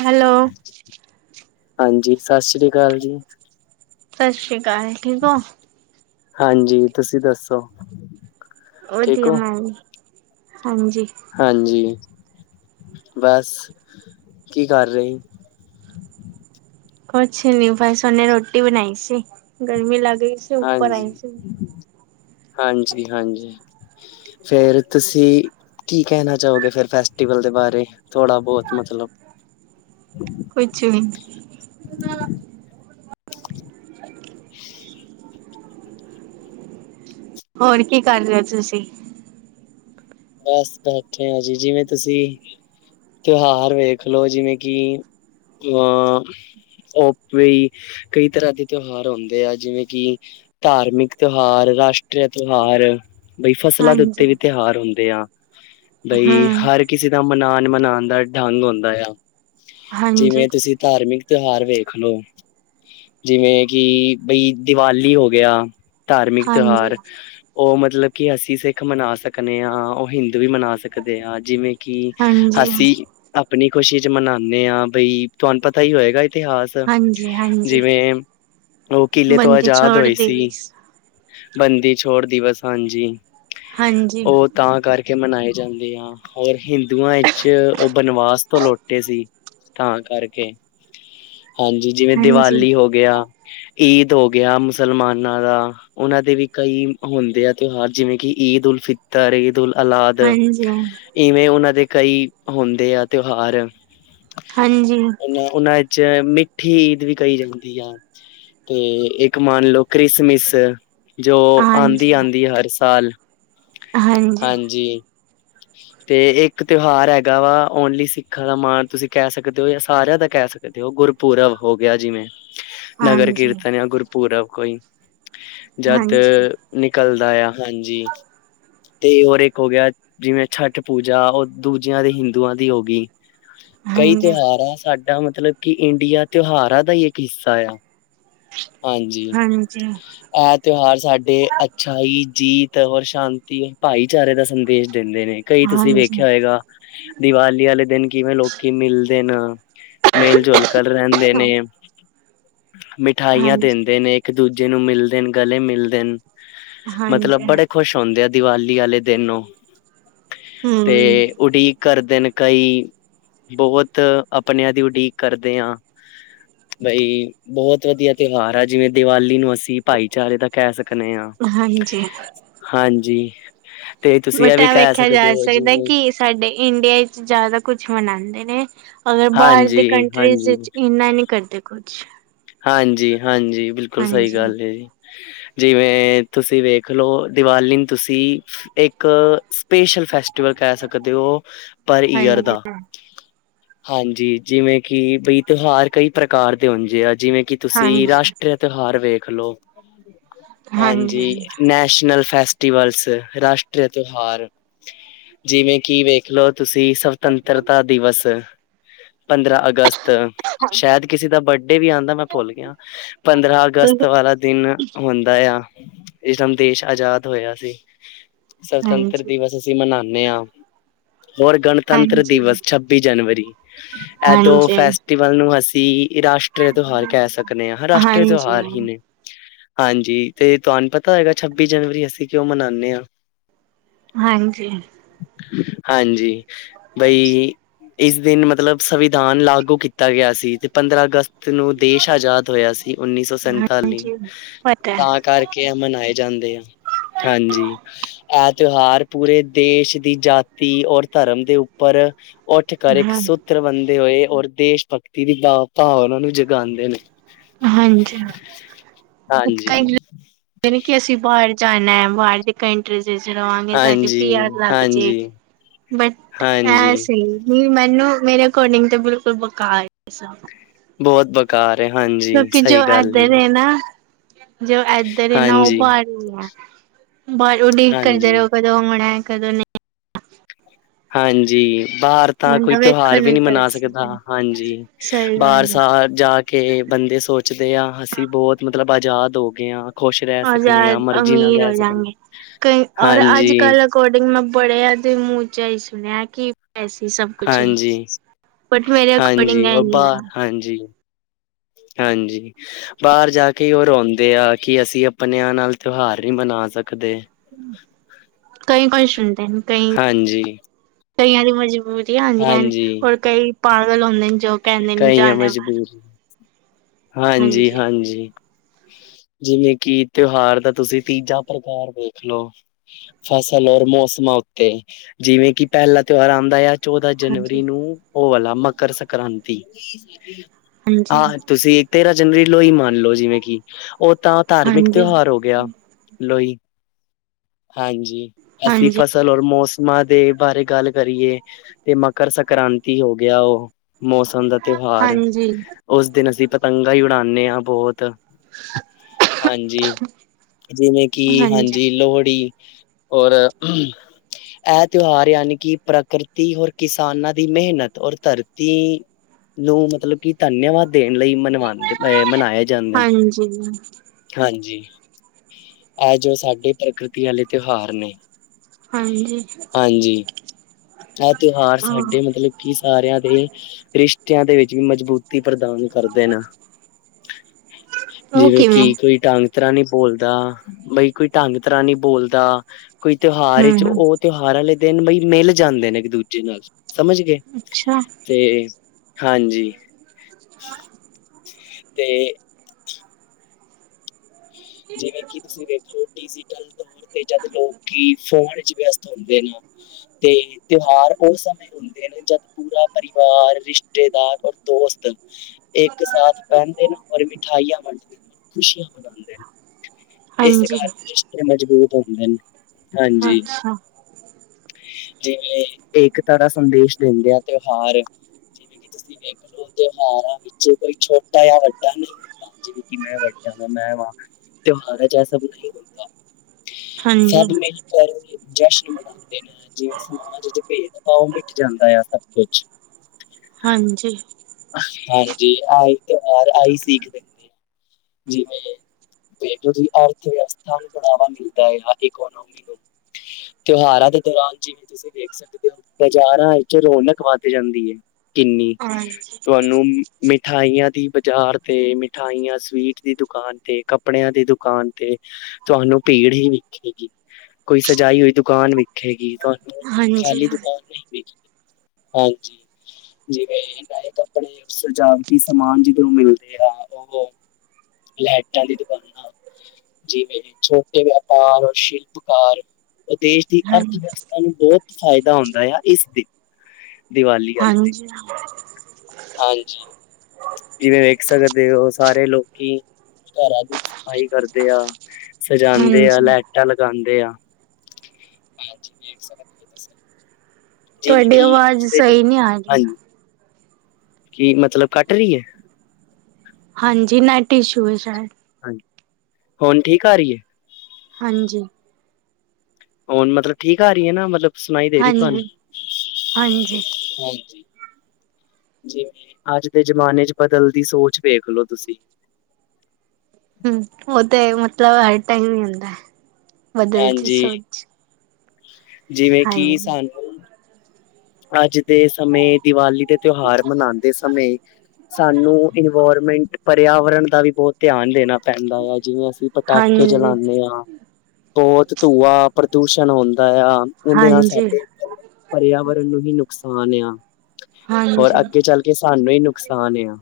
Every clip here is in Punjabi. ਹੈਲੋ, ਹਾਂਜੀ ਸਤਿ ਸ੍ਰੀ ਅਕਾਲ ਜੀ ਸਤਿ ਸ਼੍ਰੀ ਅਕਾਲ ਠੀਕ ਹੋ ਹਾਂਜੀ ਤੁਸੀਂ ਦੱਸੋ ਠੀਕ ਵਧੀਆ ਹੋ? ਮੈ ਹਾਂਜੀ ਹਾਂਜੀ ਬਸ ਕੀ ਕਰ ਰਹੇ ਕੁਛ ਨੀ ਭਾਈ ਹੁਣੇ ਰੋਟੀ ਬਣਾਈ ਸੀ ਗਰਮੀ ਲਗਈ ਸੀ ਉੱਪਰ ਹਾਂਜੀ, ਆਈ ਸੀ ਹਾਂਜੀ ਹਾਂਜੀ ਫੇਰ ਤੁਸੀਂ ਕੀ ਕਹਿਣਾ ਚਾਹੋਗੇ ਫਿਰ ਫੈਸਟੀਵਲ ਦੇ ਬਾਰੇ ਥੋੜਾ ਬਹੁਤ ਮਤਲਬ ਕੁੱਛ [unintelligible] ਹੋਰ ਕੀ ਕਰ ਰਹੇ ਤੁਸੀਂ ਬਸ ਬੈਠੇ ਆ ਜੀ ਜਿਵੇਂ ਤੁਸੀਂ ਤਿਉਹਾਰ ਵੇਖ ਲਓ ਜਿਵੇਂ ਕਿ ਅਹ ਓਪ ਵੀ ਕਈ ਤਰ੍ਹਾਂ ਦੇ ਤਿਉਹਾਰ ਹੁੰਦੇ ਆ ਜਿਵੇਂ ਕਿ ਧਾਰਮਿਕ ਤਿਉਹਾਰ ਰਾਸ਼ਟਰੀ ਤਿਉਹਾਰ ਬਈ ਫਸਲਾਂ ਦੇ ਹਾਂਜੀ, ਉੱਤੇ ਵੀ ਤਿਉਹਾਰ ਹੁੰਦੇ ਆ ਬਈ ਹੂੰ, ਹਰ ਕਿਸੇ ਦਾ ਮਨਾਓਣ ਮਨਾਉਣ ਦਾ ਢੰਗ ਹੁੰਦਾ ਆ ਹਾਂਜੀ। ਜਿਵੇਂ ਤੁਸੀਂ ਧਾਰਮਿਕ ਤਿਉਹਾਰ ਵੇਖ ਲਓ ਜਿਵੇਂ ਕਿ ਬਈ ਦੀਵਾਲੀ ਹੋ ਗਿਆ ਧਾਰਮਿਕ ਹਾਂਜੀ, ਤਿਉਹਾਰ ਉਹ ਮਤਲਬ ਕਿ ਅਸੀਂ ਸਿੱਖ ਮਨਾ ਸਕਦੇ ਹਾਂ ਉਹ ਹਿੰਦੂ ਵੀ ਮਨਾ ਸਕਦੇ ਆ ਜਿਵੇਂ ਕਿ ਹਾਂਜੀ, ਹਸੀ ਆਪਣੀ ਖੁਸ਼ੀ ਚ ਮਨਾਉਦੇ ਹਾਂ ਬਈ ਤੁਹਾਨੂੰ ਪਤਾ ਹੀ ਹੋਏਗਾ ਇਤਿਹਾਸ ਹਾਂਜੀ, ਹਾਂਜੀ। ਜਿਵੇਂ ਉਹ ਕਿਲੇ ਤੋਂ ਬੰਦੀ ਆਜ਼ਾਦ ਛੋੜ ਹੋਈ ਸੀ ਦਿਵਸ ਬੰਦੀ ਛੋੜ ਦਿਵਸ। ਹਾਂਜੀ। ਹਾਂਜੀ। ਉਹ ਤਾਂ ਕਰਕੇ ਮਨਾਏ ਜਾਂਦੇ ਆ। ਹੋਰ ਹਿੰਦੂਆਂ ਵਿੱਚ ਉਹ ਬਨਵਾਸ ਤੋਂ ਲ ਲੋਟੇ ਸੀ। ਤਾਂ ਕਰਕੇ ਹਾਂਜੀ, ਜਿਵੇਂ ਹਾਂਜੀ। ਹਾਂਜੀ, ਦੀਵਾਲੀ ਹੋ ਗਿਆ। ਈਦ ਹੋ ਗਿਆ, ਮੁਸਲਮਾਨਾਂ ਦਾ ਉਹਨਾਂ ਦੇ ਵੀ ਕਈ ਹੁੰਦੇ ਆ, ਤਿਉਹਾਰ ਜਿਵੇਂ ਕਿ ਈਦ ਉਲ ਫਿ ਤਰ ਈਦ ਉਲ ਅਲਾਦ ਹਾਂਜੀ, ਇਵੇਂ ਉਹਨਾਂ ਦੇ ਕਈ ਹੁੰਦੇ ਆ ਤਿਉਹਾਰ। ਹਾਂਜੀ, ਉਹ ਉਹਨਾ ਚ ਮਠੀ ਈਦ ਵੀ ਕਹੀ ਜਾਂਦੀ ਆ ਤੇ ਇੱਕ ਮੰਨ ਲਓ ਕ੍ਰਿਸਮਿਸ। ਜੋ ਆਦੀ, ਹਾਂਜੀ, ਆਦੀ ਹਰ ਸਾਲ ਹਾਂਜੀ। [inaudible] ਤੇ ਇੱਕ ਤਿਉਹਾਰ ਹੈਗਾ ਵਾ ਓਨਲੀ ਸਿੱਖਾਂ ਦਾ ਮਾਣ ਤੁਸੀਂ ਕਹਿ ਸਕਦੇ ਹੋ ਜਾਂ ਸਾਰਿਆਂ ਦਾ ਕਹਿ ਸਕਦੇ ਕ ਉਹ ਗੁਰਪੁਰਬ ਹੋ ਗਿਆ ਜਿਵੇਂ ਨਗਰ ਹਾਂਜੀ। ਹਾਂਜੀ, ਕੀਰਤਨ ਆ ਗੁਰਪੁਰਬ ਕੋਈ ਜਦ ਨਿਕਲਦਾ ਆ ਹਾਂਜੀ ਤੇ ਹੋਰ ਇੱਕ ਹੋ ਗਿਆ ਜਿਵੇਂ ਛਠ ਪੂਜਾ ਉਹ ਦੂਜਿਆਂ ਦੇ ਹਿੰਦੂਆਂ ਦੀ ਹੋ ਗਈ ਕਈ ਹਾਂਜੀ, ਤਿਉਹਾਰ ਆ ਸਾਡਾ ਮਤਲਬ ਕਿ ਇੰਡੀਆ ਤਿਉਹਾਰਾਂ ਦਾ ਹੀ ਇੱਕ ਹਿੱਸਾ ਆ ਹਾਂਜੀ ਹਾਂਜੀ। ਇਹ ਤਿਉਹਾਰ ਸਾਡੇ ਅੱਛਾਈ ਜੀਤ ਔਰ ਸ਼ਾਂਤੀ ਭਾਈਚਾਰੇ ਦਾ ਸੰਦੇਸ਼ ਦਿੰਦੇ ਨੇ ਕਈ ਤੁਸੀਂ ਹਾਂਜੀ, ਵੇਖਿਆ ਹੋਏਗਾ ਦੀਵਾਲੀ ਵਾਲੇ ਦਿਨ ਕਿਵੇਂ ਲੋਕੀ ਮਿਲਦੇ ਨੇ ਮੇਿਲ ਜੁਲ ਕਲ ਰਹਿੰਦੇ ਨੇ ਮਿਠਾਈਆਂ ਹਾਂਜੀ, ਦਿੰਦੇ ਨੇ ਇੱਕ ਦੂਜੇ ਨੂੰ ਮਿਲਦੇਣ ਗਲੇ ਮਿਲਦੇਣ ਮਤਲਬ ਹਾਂਜੀ, ਬੜੇ ਖੁਸ਼ ਹੁੰਦੇ ਆ ਦੀਵਾਲੀ ਵਾਲੇ ਦਿਨ ਤੇ ਹੂੰ। ਉਡੀਕ ਕਰਦੇ ਨੇ ਕਈ, ਬਹੁਤ ਆਪਣਿਆਂ ਦੀ ਉਡੀਕ ਕਰਦੇ ਆ ਬਈ ਬਹੁਤ ਵਧੀਆ ਤਿਉਹਾਰ ਆ। ਜਿਵੇਂ ਦੀਵਾਲੀ ਨੂੰ ਅਸੀਂ ਭਾਈਚਾਰੇ ਦਾ ਕਹਿ ਸਕਣੇ ਆ। ਹਾਂਜੀ, ਹਾਂਜੀ। ਤੇ ਤੁਸੀਂ ਬਟ, ਵੀ ਇਹ ਕਹਿ ਵੇਖਿਆ ਸਕਦੇ ਜਾ ਹੋ ਸਕਦਾ ਜਿਵੇਂ ਕਿ ਸਾਡੇ ਇੰਡੀਆ ਵਿੱਚ ਜਿਆਦਾ ਕੁਛ ਮਨਾਂਦੇ ਨੇ। ਅਗਰ ਬਾਹਰ ਦੀ ਹਾਂਜੀ ਕੰਨਟਰੀਜ਼ ਹਾਂਜੀ ਵਿੱਚ ਇਨਾ ਨਹੀਂ ਕਰਦੇ ਕੁੱਛ ਹਾਂਜੀ-ਹਾਂਜੀ, ਬਿਲਕੁਲ ਸਹੀ ਹਾਂਜੀ। ਗੱਲ ਹੈ ਜੀ। ਜਿਵੇਂ ਤੁਸੀਂ ਵੇਖਲਓ, ਦੀਵਾਲੀ ਨੂੰ ਤੁਸੀਂ ਇੱਕ ਸਪੇਸ਼ਲ ਫੈਸਟੀਵਲ ਕਹਿ ਸਕਦੇ ਓ, ਪਰ ਈਅਰ ਹਾਂਜੀ, ਦਾ। ਹਾਂਜੀ, ਹਾਂਜੀ। ਜਿਵੇਂ ਕਿ ਬਈ ਤਿਉਹਾਰ ਕਈ ਪ੍ਰਕਾਰ ਦੇ ਹੁੰਦੇ ਆ। ਜਿਵੇਂ ਕਿ ਤੁਸੀਂ ਹਾਂਜੀ, ਰਾਸ਼ਟਰੀ ਤਿਉਹਾਰ ਵੇਖ ਲਓ। ਹਾਂਜੀ, ਨੈਸ਼ਨਲ ਫੈਸ ਰਾਸ਼ਟਰੀ ਤਿਉਹਾਰ ਜਿਵੇਂ ਕਿ ਵੇਖ ਦੇਖ ਲਓ, ਤੁਸੀਂ ਸੁਤੰਤਰਤਾ ਦਿਵਸ ਪੰਦਰਾਂ ਅਗਸਤ ਸ਼ਾਇਦ ਕਿਸੇ ਦਾ ਬਰਡੇ ਵੀ ਆਂਦਾ ਐ, ਮੈਂ ਭੁੱਲ ਗਿਆ। ਪੰਦਰਾਂ ਅਗਸਤ ਵਾਲਾ ਦਿਨ ਹੁੰਦਾ। ਆ ਇਸ ਦਿਨ ਦੇਸ਼ ਆਜ਼ਾਦ ਹੋਇਆ ਸੀ। ਸੁਤੰਤਰ ਹਾਂਜੀ, ਦਿਵਸ ਅਸੀਂ ਮਨਾਣੇ ਆ। ਹੋਰ ਗਣਪ ਸੁਤੰਤਰ ਦਿਵਸ, ਛੱਬੀ ਜਨਵਰੀ, ਐਦੋ ਹਾਂਜੀ, ਫੈਸਟੀਵਲ ਨੂੰ ਅਸੀਂ ਰਾਸ਼ਟਰੀ ਤਿਉਹਾਰ ਕਹਿ ਸਕਦੇ ਆ। ਰਾਸ਼ਟਰੀ ਹਾਂਜੀ, ਤਿਉਹਾਰ ਹੀ ਨੇ ਹਾਂਜੀ। ਤੇ ਤੁਹਾਨੂੰ ਪਤਾ ਹੈਗਾ ਛੱਬੀ ਜਨਵਰੀ ਅਸੀਂ ਕਿਉਂ ਮਨਾਣੇ ਆ? ਹਾਂਜੀ। ਹਾਂਜੀ। ਬਈ ਇਸ ਦਿਨ ਮਤਲਬ ਸੰਵਿਧਾਨ ਲਾਗੂ ਕੀਤਾ ਗਿਆ ਸੀ, ਤੇ ਪੰਦਰਾਂ ਅਗਸਤ ਨੂੰ ਦੇਸ਼ ਆਜ਼ਾਦ ਹੋਇਆ ਸੀ। ਉੱਨੀ ਸੌ ਸੰਤਾਲੀ ਹਾਂਜੀ, ਪਤਾ, ਤਾਂ ਕਰਕੇ ਕੇ ਮਨਾਏ ਜਾਂਦੇ ਆ। ਹਾਂਜੀ। ਇਹ ਤਿਉਹਾਰ ਪੂਰੇ ਦੇਸ਼ ਦੀ ਜਾਤੀ ਔਰ ਧਰਮ ਦੇ ਉੱਪਰ ਉੱਠ ਕਰ ਇੱਕ ਹਾਂ, ਸੂਤਰ ਬੰਦੇ ਹੋਏ। ਔਰ ਦੇਸ਼ ਭਗਤੀ ਦੀ ਭਾਵ ਉਹਨਾ ਨੂੰ ਗਾਉਂਦੇ ਨੇ ਹਾਂਜੀ। ਹਾਂਜੀ। ਕਿ ਅਸੀਂ ਬਾਹਰ ਜਾਣਾ ਹੈ ਬਾਹਰ ਦੇ। ਕੰਟਰੀਜ਼ ਵਿੱਚ ਜਾਈਏ ਸਾਡੇ ਵੀ ਪੀ ਆਰ ਹਾਂਜੀ ਲੱਗ ਜੇ ਹਾਂਜੀ ਬਟ ਹਾਂਜੀ ਐਸਹੀ। ਨਹੀਂ ਮੈਨੂੰ ਮੇਰੇ ਅਕੋਰਡਿੰਗ ਤੇ ਬਿਲਕੁਲ ਬੇਕਾਰ ਏ। ਬਹੁਤ ਬੇਕਾਰ ਏ ਹਾਂਜੀ ਸਹੀ ਗੱਲ ਜੀ। ਹੈਨਾ। ਜੋ ਏਧਰੇ ਨਾ ਉਹ ਹਾਂਜੀ ਬਾਹਰ ਨੀ ਹੈ'ਬਾਹਰ ਉਡੀਕ ਕਰਦੇ ਹਾਂਜੀ ਰਹੇੋ। ਕਦੋ ਆਉਣਾ ਕਦੋ ਨੀ। ਹਾਂਜੀ ਬਾਰ। ਤਾਂ ਕੋਈ ਬੰਦਾ ਤਿਉਹਾਰ ਵੇਖਣ ਵੀ ਨੂੰ ਨਹੀ ਮਨਾ ਤਰਸ ਸਕਦਾ ਜੇ। ਹਾਂਜੀ ਸਹੀ ਬਾਰ ਗੱਲ ਹੈ ਸਾਹ ਜਾ ਕੇ। ਕੇ ਬੰਦੇ ਸੋਚਦੇ ਆ ਅਸੀਂ ਬਹੁਤ ਮਤਲਬ ਆਜ਼ਾਦ ਹੋ ਗਏ ਹਾਂ। ਖੁਸ਼ ਰਹਿ ਸਕਣੇ ਆ। ਆਜ਼ਾਦ ਮਰਜੀ ਨਾਲ ਅਮੀਰ ਰਹਿ ਹੋ ਸਕਦੇ। ਹਾਂਜੀ। ਅਕੋਡਿੰਗ ਮੈਂ ਬੜੇ ਦੇ ਮੂੰਹ ਚ ਹੀ ਸੁਣਿਆ ਕਿ ਪੈਸੀ ਸਭ ਕੁਛ ਹੈ ਬਟ ਮੇਰੇ ਅਕੋਰਡਿੰਗ ਹਾਂਜੀ-ਹਾਂਜੀ। ਇਹ ਉਹ ਨਹੀਂ ਬਰ, ਹੈ ਹਾਂਜੀ। ਹਾਂਜੀ। ਬਾਹਰ ਜਾ ਕੇ ਉਹ ਰੋਂਦੇ ਆ ਕਿ, ਅਸੀਂ ਆਪਣਿਆਂ ਨਾਲ ਤਿਉਹਾਰ ਨਹੀਂ ਮਨਾ ਸਕਦੇ। ਕਈ-ਕਈ ਸੁਣਦੇ ਕਈ, ਹਾਂਜੀ, ਕਈ ਆ ਦੀ ਮਜ਼ਬ ਹਾਂਜੀ। ਹੋਰ ਕਈ ਪਾਗਲ ਹੁੰਦੇ ਨੇ, ਜੋ ਕਹਿੰਦੇ ਨੇ ਜਾਣਾ ਬਾਰ। ਹਾਂਜੀ-ਹਾਂਜੀ। ਜਿਵੇਂ ਕਿ ਤਿਉਹਾਰ ਦਾ ਤੁਸੀਂ ਤੀਜਾ ਪ੍ਰਕਾਰ ਦੇੇਖਲੋ। ਫਸਲ ਔਰ ਮੌਸਮਾਂ, ਉੱਤੇ ਜਿਵੇਂ ਕਿ ਪਹਿਲਾ ਤਿਉਹਾਰ ਆਉਂਦਾ ਆ ਚੌਦਾਂ ਹਾਂਜੀ ਜਨਵਰੀ ਨੂੰ ਉਹ ਵਾਲਾ ਮਕਰ ਸੰਕ੍ਰਾਂਤੀ। ਹਾਂਜੀ ਹਾਂ, ਤੁਸੀਂ ਤੇਰਾਂ ਜਨਵਰੀ ਨੂੰ ਹੀ ਮੰਨ ਲਓ, ਜਿਵੇਂ ਕਿ, ਉਹ ਤਾਂ ਧਾਰਮਿਕ ਹਾਂਜੀ ਤਿਉਹਾਰ ਹੋ ਗਿਆ। ਲੋਹੜੀ, ਹਾਂਜੀ। ਅਸੀਂ ਹਾਂਜੀ ਫਸ ਸਲਰ ਮੌਸਮਾਂ ਦੇ ਬਾਰੇ ਗੱਲ ਕਰੀਏ ਤੇ ਮਕਰ ਸੰਕ੍ਰਾਂਤੀ ਹੋ ਗਿਆ ਉਹ। ਮੌਸਮ ਦਾ ਤਿਉਹਾਰ, ਹਾਂਜੀ ਉਸ ਦਿਨ ਅਸੀਂ ਪਤੰਗਾਂ ਹੀ ਉਡਾਉਂਦੇ ਹਾਂ ਬਹੁਤ। ਹਾਂਜੀ, ਜਿਵੇਂ ਕਿ ਹਾਂਜੀ ਲੋਹੜੀ। ਔਰ ਇਹ ਤਿਉਹਾਰ ਯਾਨੀ ਕਿ ਪ੍ਰਕਿਰਤੀ ਔਰ ਕਿਸਾਨਾਂ ਦੀ ਮਿਹਨਤ, ਔਰ ਧਰਤੀ। ਮਜਬੂਤੀ ਨੂੰ ਮਤਲਬ ਕਿ। ਧੰਨਿਆਵਾਦ ਦੇਣ ਲਈ ਮਨਵਾਉਂਦੇ ਅ ਮਨਾਏ ਜਾਂਦੇ ਨੇ। ਹਾਂਜੀ ਹਾਂਜੀ' ਇਹ ਜੋ ਸਾਡੇ ਪ੍ਰਕਿਰਤੀ ਵਾਲੇ ਤਿਉਹਾਰ ਨੇ। ਹਾਂਜੀ। ਹਾਂਜੀ ਇਹ ਤਿਉਹਾਰ ਉਹ ਸਾਡੇ ਮਤਲਬ ਕਿ ਸਾਰਿਆਂ ਦੇ ਰਿਸ਼ਤਿਆਂ ਦੇ ਵਿੱਚ ਵੀ ਮਜ਼ਬੂਤ। ਮਜਬੂਤੀ ਪ੍ਰਦਾਨ ਕਰ ਦੇਣਾ, ਉਹ ਜਿਵੇਂ ਕਿਵੇਂ ਕਿ ਕੋਈ। ਢੰਗ ਤਰ੍ਹਾਂ ਨਹੀਂ ਬੋਲਦਾ, ਬਈ ਕੋਈ ਢੰਗ ਤਰ੍ਹਾਂ ਨਹੀਂ ਬੋਲਦਾ ਕੋਈ ਤਿਉਹਾਰ ਵਿੱਚ ਹਮ ਹਮ ਉਹ। ਤਿਉਹਾਰ ਵਾਲੇ ਦਿਨ ਬਈ ਮਿਲ ਜਾਂਦੇ ਨੇ ਇੱਕ ਦੂਜੇ ਨਾਲ', ਸਮਝ ਗਏ। ਅੱਛਾ ਤੇ, ਹਾਂਜੀ। ਤੇ। ਜਿਵੇਂ ਕਿ ਤੁਸੀਂ ਵੇਖੇ ਓ ਡੀਜੀ। ਕਲ ਦੂਰ ਤੇ ਜਦ ਲੋਕੀ ਫੋਨ 'ਚ ਵਿਅਸਤ ਹੁੰਦੇ ਨੇ। ਤੇ ਤਿਉਹਾਰ ਉਸ ਸਮੇ। ਹੁੰਦੇ ਨੇ ਜਦ ਪੂਰਾ ਪਰਿਵਾਰ, ਰਿਸ਼ਤੇਦਾਰ ਔਰ ਦੋਸਤ। ਇੱਕ ਸਾਥ ਪਹਿਨਦੇ ਨੇ ਔਰ ਮਿਠਾਈਆਂ ਵੰਡਦੇ ਨੇ ਔਰ ਖੁਸ਼ੀਆਂ ਮਨਾਉਂਦੇ ਨੇ। ਇਸ ਹਾਂਜੀ ਕਾਰਨ ਰਿਸ਼ਤੇ ਮਜ਼ਬੂਤ ਹੁੰਦੇ ਨੇ' ਹਾਂਜੀ। ਅੱਛਾ ਜਿਵੇਂ ਏਕਤਾ ਦਾ ਸੰਦੇਸ਼ ਦਿੰਦੇ ਆ ਤਿਉਹਾਰ, ਜਿਵੇਂ ਕਿ। ਤੁਸੀਂ ਵੇਖ ਲਓ ਤਿਉਹਾਰਾਂ ਵਿੱਚ ਕੋਈ ਛੋਟਾ ਜਾਂ ਵੱਡਾ ਨਹੀਂ ਹੁੰਦਾ। ਜਿਵੇਂ ਕਿ ਮੈਂ ਵੱਡਾ ਵਾਂ ਮੈਂ ਵਾਂ, ਤਿਉਹਾਰਾਂ ਵਿਚ ਇਹ ਸਭ ਨਹੀਂ ਹੁੰਦਾ। ਹਾਂਜੀ ਸਭ ਮੇ ਜਸ਼ਨ ਮਨਾਉਂਦੇ ਨੇ। ਜਿਵੇਂ ਸਮਾਜ 'ਚ ਭੇਦ। ਪਾਓ ਮਿਟ ਜਾਂਦਾ ਆ ਸਭ ਕੁਛ। ਹਾਂਜੀ। ਹਾਂਜੀ ਆਈ ਤਿਉਹਾਰ ਆਈ ਸੀਖਦੇ। ਜਿਵੇਂ ਦੇਖ, ਅਰਥ ਵਿਵਸਥਾ ਨੂੰ ਬੜਾਵਾ ਮਿਲਦਾ ਆ ਇਕੋਨੋਮੀ ਨੂੰ। ਤਿਉਹਾਰਾਂ ਦੇ ਦੌਰਾਨ ਜਿਵੇਂ? ਤੁਸੀਂ ਦੇਖ ਸਕਦੇ ਹੋ, ਬਾਜ਼ਾਰਾਂ ਵਿੱਚ ਰੌਣਕ ਵੱਧ ਜਾਂਦੀ ਹੈ। ਕਿੰਨੀ, ਹਾਂਜੀ ਤੁਹਾਨੂੰ ਮਿਠਾਈਆਂ ਦੀ ਬਾਜ਼ਾਰ ਤੇ ਮਿਠਾਈਆਂ ਸਵੀਟ? ਦੀ ਦੁਕਾਨ ਤੇ ਕੱਪੜਿਆਂ ਦੀ ਦੁਕਾਨ ਤੇ ਤੁਹਾਨੂੰ ਭੀੜ ਹੀ ਵੇਖੇਗੀ। ਕੋਈ ਸਜਾਈ ਹੋਈ ਦੁਕਾਨ ਵੇਖੇਗੀ, ਤੁਹਾਨੂੰ ਹਾਂਜੀ ਖਾਲੀ ਦੁਕਾਨ ਨਹੀਂ ਵੇਖੇਗੀ? ਹਾਂਜੀ। ਜਿਵੇਂ ਨਏ ਕੱਪੜੇ, ਸਜਾਵਟੀ ਸਮਾਨ ਜਿਧਰ ਮਿਲਦੇ ਆ ਉਹ? ਲਾਈਟਾਂ ਦੀ ਦੁਕਾਨਾਂ ਜਿਵੇਂ ਛੋਟੇ ਵਪਾਰ ਔਰ ਸ਼ਿਲਪਕਾਰ? ਉਹ ਦੇਸ਼ ਦੀ ਹਾਂ ਅਰਥ ਵਿਵਸਥਾ ਨੂੰ ਬਹੁਤ ਫਾਇਦਾ ਹੁੰਦਾ ਆ ਇਸ ਦੇ। ਦੀਵਾਲੀ ਵਾਲੇ ਦਿਨ। ਹਾਂਜੀ ਹਾਂਜੀ' ਜਿਵੇਂ ਵੇਖ ਸਕਦੇ ਹੋ ਸਾਰੇ ਲੋਕ। ਕਿ ਘਰਾਂ ਦੀ ਸਫ਼ਾਈ ਕਰਦੇ ਆ, 'ਸਜਾਉਂਦੇ ਆ, ਹਾਂਜੀ ਲਾਈਟਾਂ ਲਗਾਉਂਦੇ ਆ। ਜੀ ਵੀਕ ਸ ਦਿੇ। [unintelligible] ਤੁਹਾਡੀ ਆਵਾਜ਼ ਸਹੀ ਨਹੀਂ ਆ ਜ਼ਮਾਨੇ ਰਹੀ। ਹਾਂਜੀ ਕੀ ਮਤਲਬ ਕੱਟ ਰਹੀ ਹੈ। ਹਾਂਜੀ ਨੈਟ ਇਸ਼ੂ ਹੈ ਸ਼ਾਇਦ। ਹਾਂਜੀ'ਹੁਣ ਠੀਕ ਆ ਰਹੀ ਹੈ। ਹਾਂਜੀ। ਹੁਣ ਮਤਲਬ ਠੀਕ ਆ ਰਹੀ ਹੈ ਨਾ ਮਤਲਬ ਸੁਣਾਈ ਦੇ ਰਹੀ ਤੁਹਾਨੂੰ, ਹਾਂਜੀ, ਹਾਂਜੀ। ਹਾਂਜੀ। ਜਿਵੇਂ ਅੱਜ ਦੇ ਜਮਾਨੇ ਚ ਬਦਲ ਦੀ ਸੋਚ ਵੇਖਲੋ ਤੁਸੀਂ। ਹਮ ਉਹ ਤੇ ਮਤਲਬ ਹਰ ਟਾਈਮ ਹੀ ਹੁੰਦਾ ਹੈ'ਬਦਲ ਚ ਹਾਂਜੀ ਸੋ ਜਿਵੇਂ ਕਿ ਸਾਨੂੰ ਅੱਜ ਦੇ ਸਮੇ ਦੀਵਾਲੀ ਦੇ ਤਿਉਹਾਰ ਮਨਾਉਂਦੇ ਸਮੇਂ? ਸਾਨੂੰ ਇਨਵਾਇਰਮੈਂਟ ਪਰਿਆਵਰਨ ਦਾ ਵੀ ਬਹੁਤ? ਧਿਆਨ ਦੇਣਾ ਪੈਂਦਾ ਆ ਜਿਵੇਂ ਅਸੀਂ ਪਟਾਕੇ ਹਾਂਜੀ, ਜਲਾਉਂਦੇ ਹਾਂ। ਬਹੁਤ ਧੂੰਆ ਪ੍ਰਦੂਸ਼ਣ ਹੁੰਦਾ ਆ ਉਹਦੇ ਨਾਲ ਹਾਂਜੀ, ਸਾਡੇ ਪਰਿਆਵਰਨ? ਨੂੰ ਹੀ ਨੁਕਸਾਨ ਆ ਹੋਰ ਹਾਂਜੀ। ਅੱਗੇ ਚੱਲ ਕੇ ਸਾਨੂੰ ਹੀ ਨੁਕਸਾਨ ਆ।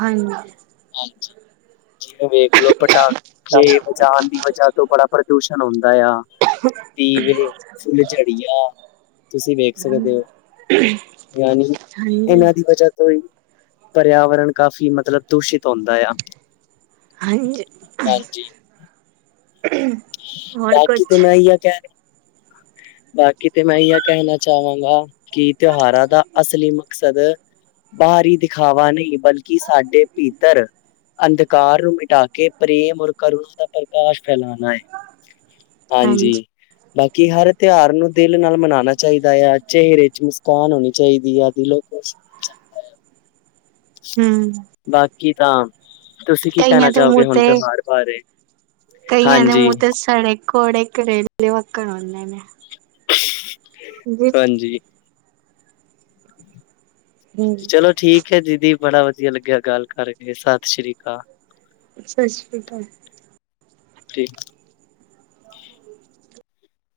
ਹਾਂਜੀ। ਹਾਂਜੀ ਜਿਵੇਂ ਵੇਖਲੋ ਪਟਾਖ? ਜ ਵਜਾਨ ਦੀ ਵਜ੍ਹਾ ਤੋਂ ਬੜਾ ਪ੍ਰਦੂਸ਼ਣ ਹੁੰਦਾ ਆ। ਦੀਵੇ ਫੁੱਲਝੜੀਆ ਤੁਸੀਂ ਵੇਖ? ਸਮਜਦੇ ਹੋ ਯਾਨੀ ਹਾਂਜੀ, ਇਹਨਾਂ ਦੀ? ਵਜਾ ਤੋਂ ਹੀ ਪਰਿਆਵਰਨ ਕਾਫ਼ੀ ਮਤਲਬ ਦੂਸ਼ਿਤ ਹੁੰਦਾ ਆ। ਹਾਂਜੀ। ਹਾਂਜੀ। ਹੋਰ ਬਾਕੀ ਤੇ ਕੁਛ ਮੈਂ ਹੀ ਆ ਕਹਿ ਰਿ? ਬਾਕੀ ਤੇ ਮੈਂ ਇ ਕਹਿਣਾ ਚਾਹਾਂਗਾ ਕਿ ਤਿਉਹਾਰਾਂ ਦਾ ਅਸਲੀ ਮਕਸਦ? ਬਾਹਰੀ ਦਿਖਾਵਾ ਨਹੀਂ ਬਲਕਿ ਸਾਡੇ ਪੀਤਰ? ਅੰਧਕਾਰ ਨੂੰ ਮਿਟਾ ਕੇ ਪ੍ਰੇਮ ਔਰ ਕਰੁਣ ਦਾ ਪ੍ਰਕਾਸ਼ ਫੈਲਾਣਾ ਹੈ। ਹਾਂਜੀ ਬਾਕੀ ਹਰ ਤਿਉਹਾਰ ਨੂੰ ਦਿਲ ਨਾਲ ਮਨਾਉਣਾ ਚਾਹੀਦਾ ਆ। ਚਿਹਰੇ ਚ ਮੁਸਕਾਨ ਹੋਣੀ ਚਾਹੀਦੀ ਆਦਿ ਦਿਲੋ ਖਸ਼? ਹਮ। ਬਾਕੀ ਤਾਂ। ਤੁਸੀਂ ਕੀ ਕਹਿਣਾ ਦੇ ਚਾਹੋਗੇ ਮੂੰਹ ਹੁਣ ਤੇ ਤਿਉਹਾਰ ਬਾਰ ਬਾਰੇ ਹਾਂਜੀ। ਕੋਡੇ ਕਰੇਲੇ ਵੱਕਣ ਹੂਂਦੇ ਨੇ। ਹਾਂਜੀ। ਹੂੰ ਚਲੋ ਠੀਕ ਹੈ ਦੀਦੀ ਬੜਾ ਵਧੀਆ ਲੱਗਿਆ ਗੱਲ ਕਰਕੇ ਸਤਿ ਸ੍ਰੀ ਅਕਾਲ। ਸਤਿ ਸ਼੍ਰੀ ਅਕਾਲ। ਠੀਕ।